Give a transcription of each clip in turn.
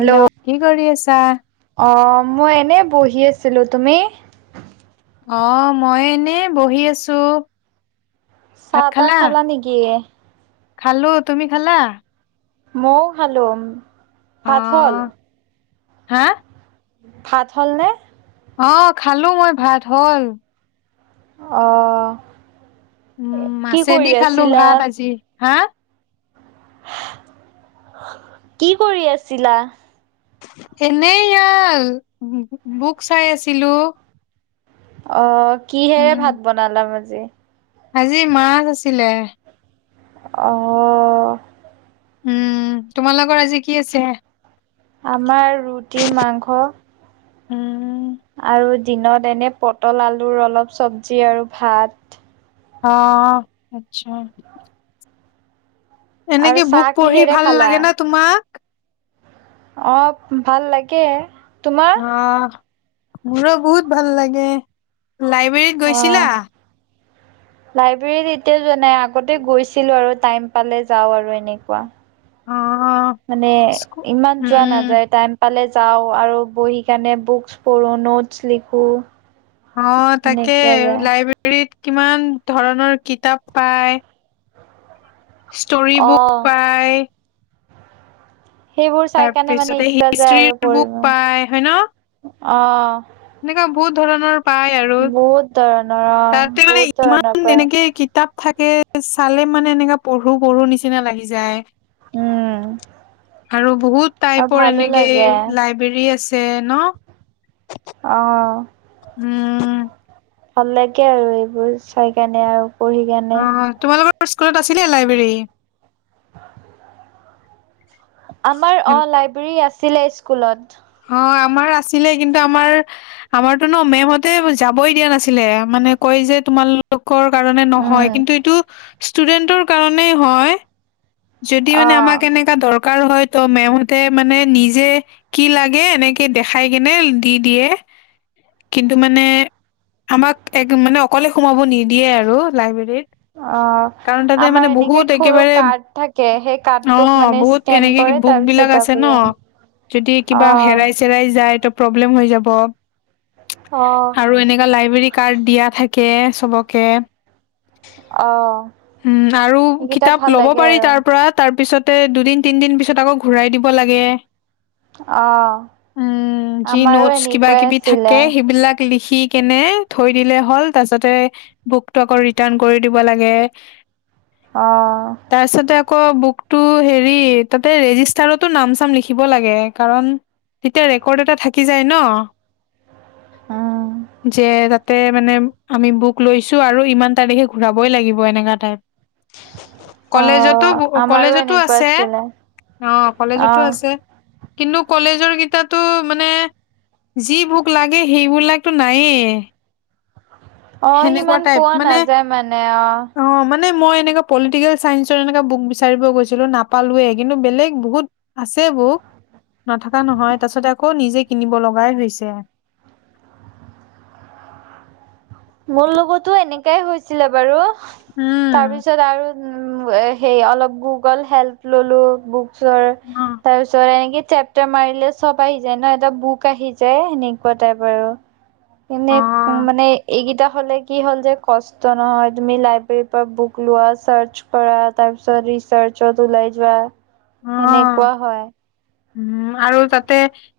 Hello কি কৰি আছা? অ' মই এনেই বহি আছিলোঁ, তুমি? অ মই এনে বহি আছো। চাহ তাহ খালা নেকি? খালো, তুমি খালা? মইও খালোঁ, ভাত হল? অ' হা! ভাত হ'ল নে? অ খালো মই ভাত হল। অহ' উম মাছেদি খালো ভাত আজি, হা? কি কৰি আছিলা? এনে এইয়া বুক চাই আছিলো। অ, কিহেৰে উম, ভাত বনালা আজি? আজি মাছ আছিলে। অ, উম, তোমালোকৰ আজি কি আছে? আমাৰ ৰুটি মাংস। উম, আৰু দিনত এনে পটল আলুৰ অলপ চব্জি আৰু ভাত। অ', আচ্ছা। আৰু এনেকে চাহ বুক পঢ়ি কিহেৰে ভাল খালা? লাগে না তোমাক? অ ভাল লাগে, তোমাৰ? অ, মোৰো বহুত ভাল লাগে। লাইব্ৰেৰীত গৈছিলা? অ' [inaudible] লাইব্ৰেৰীত এতিয়াও যোৱা নাই আগতে গৈছিলো আৰু টাইম পালে যাওঁ আৰু এনেকুৱা। অ', মানে স্কু ইমান যোৱা উম, নাযায় টাইম পালে যাওঁ আৰু বহি কাৰণে বুকচ পঢ়ো নোটছ লিখো। অ তাকে সেনেকুৱা যায় লাইব্ৰেৰীত কিমান ধৰণৰ কিতাপ পায় ষ্টৰি অ বুক পায় সেইবোৰ চাই কাণে মানে তাৰপিছতে ইচ্ছা যায় আৰু হিষ্ট্ৰীৰ বুক পঢ়িব অ।, সেনেকা বহুত ধৰণৰ পায় আৰু বহুত ধৰণৰ অ তাতে মানে বহুত ধৰণৰ ইমান পায় এনেকে কিতাপ থাকে চালে মানে এনেকা পঢ়ো পঢ়ো নিচিনা লাগি যায়। উম। আৰু বহুত আৰু টাইপৰ ভালো এনেকে লাগে লাইব্ৰেৰী আছে ন? অঁহ। উম। ভাল লাগে আৰু এইবোৰ চাই কিনে আৰু পঢ়ি গেনে। অ', তোমালোকৰ স্কুলত আছিলে লাইব্ৰেৰী? আমাৰ অ লাইব্ৰেৰী আছিলে স্কুলত। অ আমাৰ আছিলে কিন্তু আমাৰ আমাৰতো ন মেমহঁতে যাবই দিয়া নাছিলে মানে কৈ, যে তোমালোকৰ কাৰণে নহয়, উম কিন্তু এইটো ষ্টুডেণ্ট কাৰণেই হয়। যদি মানে অ', আমাক এনেকা দৰক হয় ত মেমহতে মানে নিজে কি লাগে এনেকে দেখাই কেনে দি দিয়ে। কিন্তু মানে আমাক এক মানে অকলে সোমাব নিদিয়ে আৰু লাইব্ৰেৰীত। অ', কাৰণ তাতে আমাৰ মানে এনেকে বহুত সৰু একেবাৰে কাৰ্ড থাকে সেই অ কাৰ্ডটোক মানে বহুত স্কেন কেনেকে কৰে বুক তাৰপিছত বিলাক যাব আছে ন? যায়। যদি কিবা অ', হেৰাই-চেৰাই যায় ত প্ৰব্লেম হৈ যাব অ', আৰু এনেক লাইব্ৰেৰী কাৰ্ড দিয়া থ চবকে অ', উম আৰু সেইকেইটা কিতাপ ভাল ল'ব লাগে পাৰি। আৰু তাৰ পৰা তাৰ পিছতে দুদিন-তিনদিন পিছত আকৌ ঘূৰাই দিব লাগে। অ', উম। যি আমাৰো নোটচ এনেকুৱাই আছিলে লিখি কেনে থৈ দিলে হ'ল তাৰছতে বুকতটো আকৌ ৰিটাৰ্ণ কৰি দিব লাগে আহ। তাৰপিছতে আকৌ বুকতটো হেৰি তাতে ৰেজিষ্টাৰতো নাম চাম লিখিব লাগে। কাৰণ তেতিয়া ৰেকৰ্ড এটা থাকি যায় ন উম, যে তাত তাতে মানে আমি বুক লৈছোঁ আৰু ইমান তাৰিখে ঘূৰাবই লাগিব এনেকা টাইপ। কলেজত টো অ', আমাৰো কলেজতো এনেকুৱা আছে। আছিলে অ'কলেজতো অ', আছে। কিন্তু কলেজৰ কেইটাতো মানে যি বুক লাগে সেইবিলাকতো নায়েই। আহ সেনেকুৱা সিমান টাইপ পোৱা মানে নাযায় মানে আহ অ মানে মই এনেকা পলিটিকেল চাইঞ্চৰ এনেকা বুক বিচাৰিব গৈছিলোঁ নাপালোঁ। কিন্তু বেলেগ বহুত আছে আছে বুক নথকা নহয়। তাৰ পিছতে আকৌ নিজে কিনিব লগাই হৈছে। মোৰ লগতো এনেকাই হৈছিলে বাৰু। উম। উ সেই অলপ গুগল হেল্প ললোঁ বুকচ অ তাৰপিছত চেপটাৰ মাৰিলে চ'ব আহি যায় ন এটা বুক আহি যায় সেনেকুৱা টাইপ আৰু। এনেই উ অ মানে এইকেইটা হ'লে কি হ'ল যে কষ্ট নহয়, তুমি লাইব্ৰেৰীৰ পৰা বুক লোৱা চাৰ্চ কৰা তাৰ ৰিচাৰ্ছত ওলাই যোৱা অ এনেকোৱা হয়। উম আৰু তাতে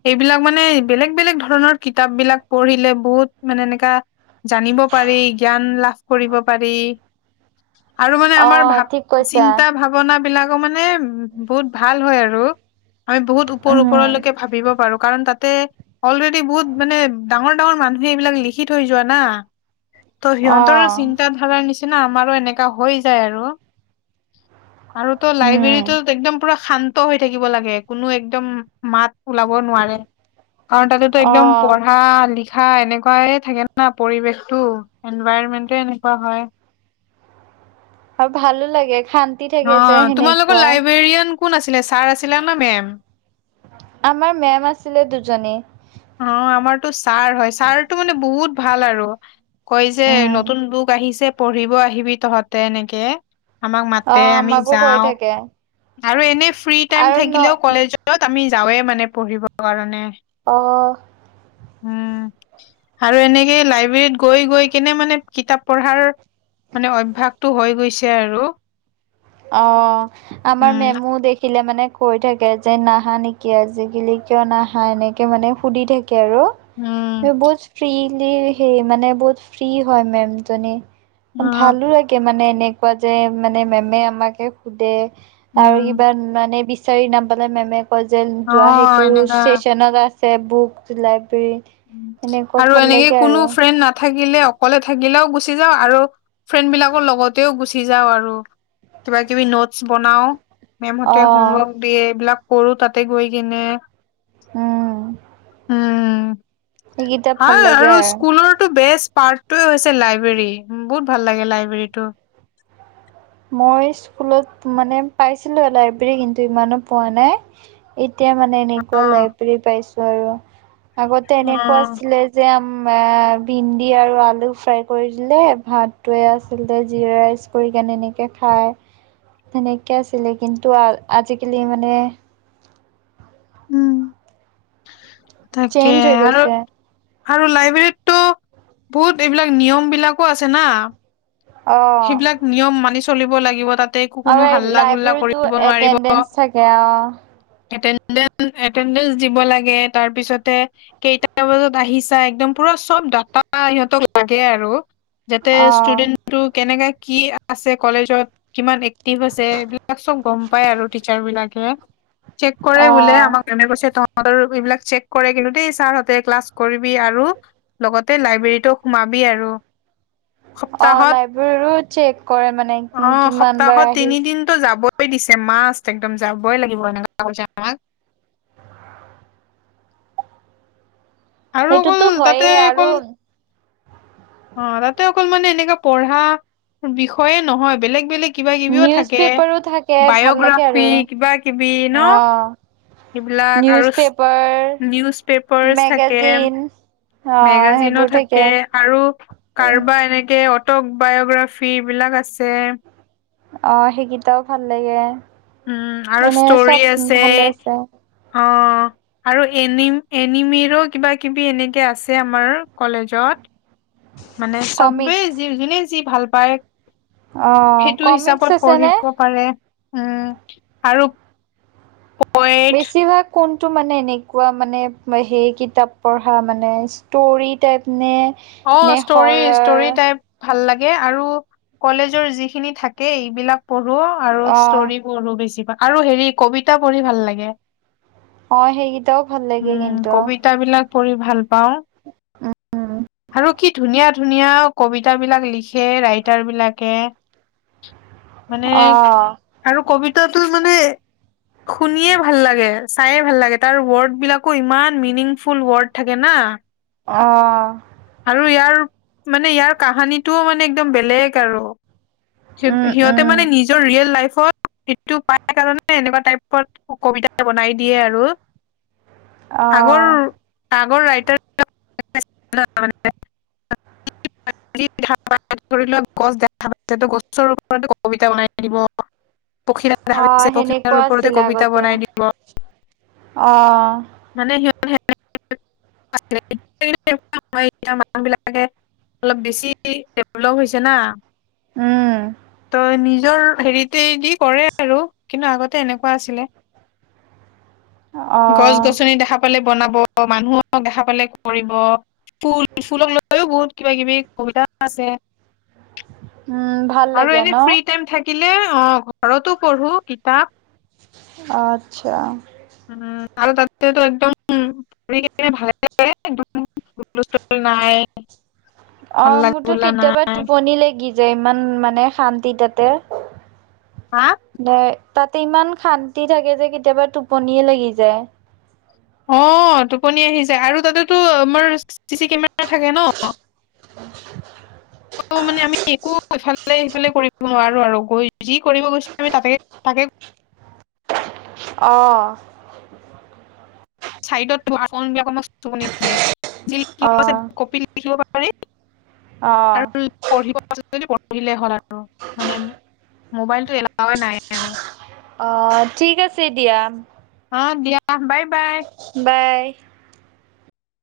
এইবিলাক মানে বেলেগ বেলেগ ধৰণৰ কিতাপ বিলাক পঢ়িলে বহুত মানে এনেকা জানিব পাৰি, জ্ঞান লাভ কৰিব পাৰি‌। আৰু মানে আমাৰ অ' ভাৱ‌ ঠিক কৈছা চিন্তা-ভাৱনা বিলাকো মানে বহুত ভাল হয় আৰু। আমি বহুত ওপৰৰ উম ওপৰলৈকে ভাবি পাৰো। কাৰণ তাতে অলৰেডি বহুত মানে ডাঙৰ ডাঙৰ মানুহে এইবিলাক লিখি থৈ যোৱা না ত' সিহঁতৰো অ' চিন্তা-ধাৰাৰ নিচিনা আমাৰো এনেকা হৈ যায় আৰু। আৰু তো উম লাইব্ৰেৰীটোত একদম পুৰা শান্ত হৈ থাকিব লাগে। কোনো একদম মাত ওলাব নোৱাৰে কাৰণ তাতেতো একদম অ' পঢ়া-লিখা কা এনেকুৱাই থাকে না পৰিৱেশটো এনভাইৰমেন্টে এনেকুৱা হয়। আৰু ভালো লাগে। শান্তি থাকে অ যে তোমালোকৰ সেনেকুৱা। লাইব্ৰেৰিয়ান কোন আছিলে? ছাৰ আছিলা ন মেম? আমাৰ মেম' আছিলে দুজনী। অ আমাৰতো ছাৰ হয় ছাৰতটো মানে বহুত ভাল আৰু। কই যে উম নতুন বুক আহিছে পঢ়িব আহিবি তহঁতে এনেকে। আমাক অ মাতে আমি আমাকো কৈ যাওঁ। থাকে আৰু এনে ফ্ৰী টাইম আৰু ন থাকিলেও কলেজত আমি যাওঁৱে মানে পঢ়িব কাৰণে। অ' উম। আৰু এনেকে লাইব্ৰেৰীত গৈ গৈ কেনে মানে কিতাপ পঢ়াৰ মানে অভ্যাসটো হৈ গৈছে আৰু। অ আমাৰ উম, মেমো দেখিলে মানে কৈ থাকে যে নাহা নেকি? আজিকালি, কিয় নাহা এনেকে মানে সুধি থাকে? উম, বহুত ফ্ৰি লী সেই মানে বহুত ফ্ৰী হয় মেম'জনি। অ', ভালো লাগে মানে এনেকুৱা যে মানে মেমে আমাকে সোধে। আৰু উম, কিবা মানে বিচাৰি নাম পালে মেমে'। যে যোৱা অ', সেইটো এনেকা ষ্টেচনত আছে বুক। লাইব্ৰেৰী এনেকুৱা আৰু ভাল এনেকে লাগে কোনো আৰু ফ্ৰেণ্ড নাথাকে থাকিলে অকলে থাকিলেও গুচি যাওঁ আৰু ফ্ৰেণ্ড বিলাকৰ লগতেও গুচি যাওঁ আৰু। কিবা- কিবি নোটছ বনাও। অ মেমহতে হোমৱৰ্ক দিয়ে এইবিলাক কৰো তাতে গৈ কিনে। উম। উম, সেইকেইটা হা ভাল লাগে আৰু স্কুলৰটো বেষ্ট পাৰ্টয়ে হৈছে লাইব্ৰেৰী বহুত ভাল লাগে লাইব্ৰেৰীটো। মই স্কুলত মানে পাইছিলো লাইব্ৰেৰী কিন্তু ইমানো পোৱা নাই। এতিয়া মানে এনেকুৱা অ', লাইব্ৰেৰী পাইছো আৰু আগতে এনেকুৱা অ', আছিলে যে আম ভিনন্দি আৰু আলু ফ্ৰাই কৰি দিলে ভাতটোৱে আচলতে জি ৰাইচ কৰি কেনে এনেক কে খাই সনেকে আছিলে কিন্তু আজিকালি মানে উম। তাকে চেঞ্জ হৈ আৰু। গৈছে আৰু লাইব্ৰেৰীততটো বহুত এইবিলাক নিয়ম বিলাকো আছে না। অ সেইবিলাক নিয়ম মানি চলিব লাগিব তাত। ততে একো কোনো আৰু হাল্লা- গল্লা লাইব্ৰেৰীতো কৰিব নোৱাৰিব এটেডেঞ্চ থাকে অ এ এটেডেঞ্চ দিব লাগে তাৰ পিছতে কেইটা বজাত আহিছা একদম পুৰা চব ডা অ [unintelligible] কেনেকা কি আছে কলেজত কিমান এক্টিভছে এইবিলাক চব গম পাই আৰু টিচাৰ বিলাকে। চেক কৰে বোলে অ আমাক মেমে কৈছে ত এইবিলাক চেক কৰে কিন্তু দেই ছাৰহ'তে ক্লাছ কৰিবি আৰু লগতে লাইব্ৰেৰীটোও সোমাব বি আৰু। [inaudible] সপ্তাহত [unintelligible] চেক কৰে মানে অ', কিমান বাৰ সপ্তাহত আহি। তিনিদিনতো যাবই দিছে মাছ একদম যাবই লাগিব এনেকুৱা কৈছে আমাক। আৰু অকল সেইটোতো হয়ে তাতে আৰু অকল অ', তাতে অকল মানে এনেককা পঢ়া বিষয়ে নহয় বেলেগ বেলেগ কিবা কিবিও নিউজ থাকে পেপাৰো থাকে ভাল লাগে বায়'গ্ৰাফি আৰু। কিবা কিবি ন'। অ', সিবিলাক নিউজ আৰু পেপাৰ নিউজ পেপাৰছ থাকে। মেগাজিন অ', মেগাজিনো থাকে আৰু কাৰোবা এনেকে টক বায়'গ্ৰাফী এইবিলাক আছে। অ', সেইকেইটাও ভাল লাগে। উম, আৰু মানে ষ্টৰি চব আছে ভালে আছে। অ'। আৰু এনি এনিমিৰো কিবা কিবি এনেকে আছে আমাৰ কলেজত। [inaudible] মানে চবেই কমিক্স যি যোনে যি ভাল পায়। অ', সেইটো কমিক্স হিচাপত আছে নে? পঢ়িব পাৰে উম, আৰু পয়েট বেছিভাগ কোন টো মানে এনেকুৱা মানে সেই কিতাপ পঢ়া মানে, ষ্টৰী টাইপ নে অ', নে ষ্টৰি হৰৰ ষ্টৰি টাইপ। ভাল লাগে আৰু কলেজৰ যিখিনি থাকে এইবিলাক পঢ়োঁ আৰু অ', ষ্ট'ৰি পঢ়োঁ বেছিভাগ আৰু হেৰি কবিতা পঢ়ি ভাল লাগে। অ' সেইকেইটাও ভাল লাগে উম কিন্তু। কবিতাবিলাক পঢ়ি ভাল পাওঁ। উম আৰু কি ধুনীয়া ধুনীয়া কবিতাবিলাক লিখে ৰাইটাৰ বিলাকে। [inaudible] মানে আহ আৰু কবিত তা টো মানে শুনিয়ে ভাল লাগে চায়ে ভাল লাগে তাৰ ওৱৰ্ড বিলাকো ইমান মিনিংফুল ৱৰ্ড থাকে না। অ'। আৰু ইয়াৰ মানে ইয়াৰ কাহানীটোও মানে একদম বেলেগ আৰু। উম সিহঁত-সিহঁতে উম মানে নিজৰ ৰিয়েল লাইফ অত সেইটো পাই কাৰণে এনেকুৱা টাইপৰ কবিতা বনাই দিয়ে আৰু। আগৰ, আহ আগৰ ৰাইটাৰ [unintelligible] [unintelligible] [unintelligible] গছ দেখা পাইছে, গছৰ ওপৰতে কবিতা বনাই দিব। পখিলা দেখা আহ পাইছে, সেনেকুৱা পখিলাৰ ওপৰতে কবিতা বনাই দিব। অ'। মানে [unintelligible] [unintelligible] এতিয়া মানুহ বিলাকে অলপ বেছি ডেভলপ হৈছে না। উম ত' নিজৰ হেৰিতেই দি কৰে আৰু। কিন্তু আগতে এনেকুৱা আছিলে গছ অ'। গছনি দেখা পালে বনাব, মানুহক দেখা পালে কৰিব ফুল, ফুলক লৈও বহুত কিবা কিবি কবিতা আছে। উম ভাল আৰু লাগে এনে ন ফ্ৰি টাইম থাক থাকিলে, অ' ঘৰতো পঢ়ো কিতাপ। অ' আচ্ছা। উম আৰু তাতেতো একদম [unintelligible] [unintelligible] নাই অ', হাল্লা মোৰতো গোল্লা কেতিয়াবা নাই টোপনি লাগি যায়, ইমান মানে শান্তি তাতে হা? দে তাতে ইমান শান্তি থাকে যে, কেতিয়াবা টোপনিয়ে লাগি যায়। অ', টোপনি আহি যায় আৰু তাতেতো আমাৰ চি চি কেমেৰা থাকে ন। উ আৰু মানে আমি একো সফালে সিফালে কৰিব নোৱাৰো আৰু, যি কৰিব গৈছে আমি [unintelligible] অ'। চাইডত অ [unintelligible] কপিত লিখিব পা পাৰি, অ আৰু পঢ়িব পাৰি যদি পঢ়িলে হ'ল আৰু, মানে মোবাইলটো এলাওৱে নাই আৰু। অ', ঠিক আছে দিয়া। অ', দিয়া বাই বাই। বাই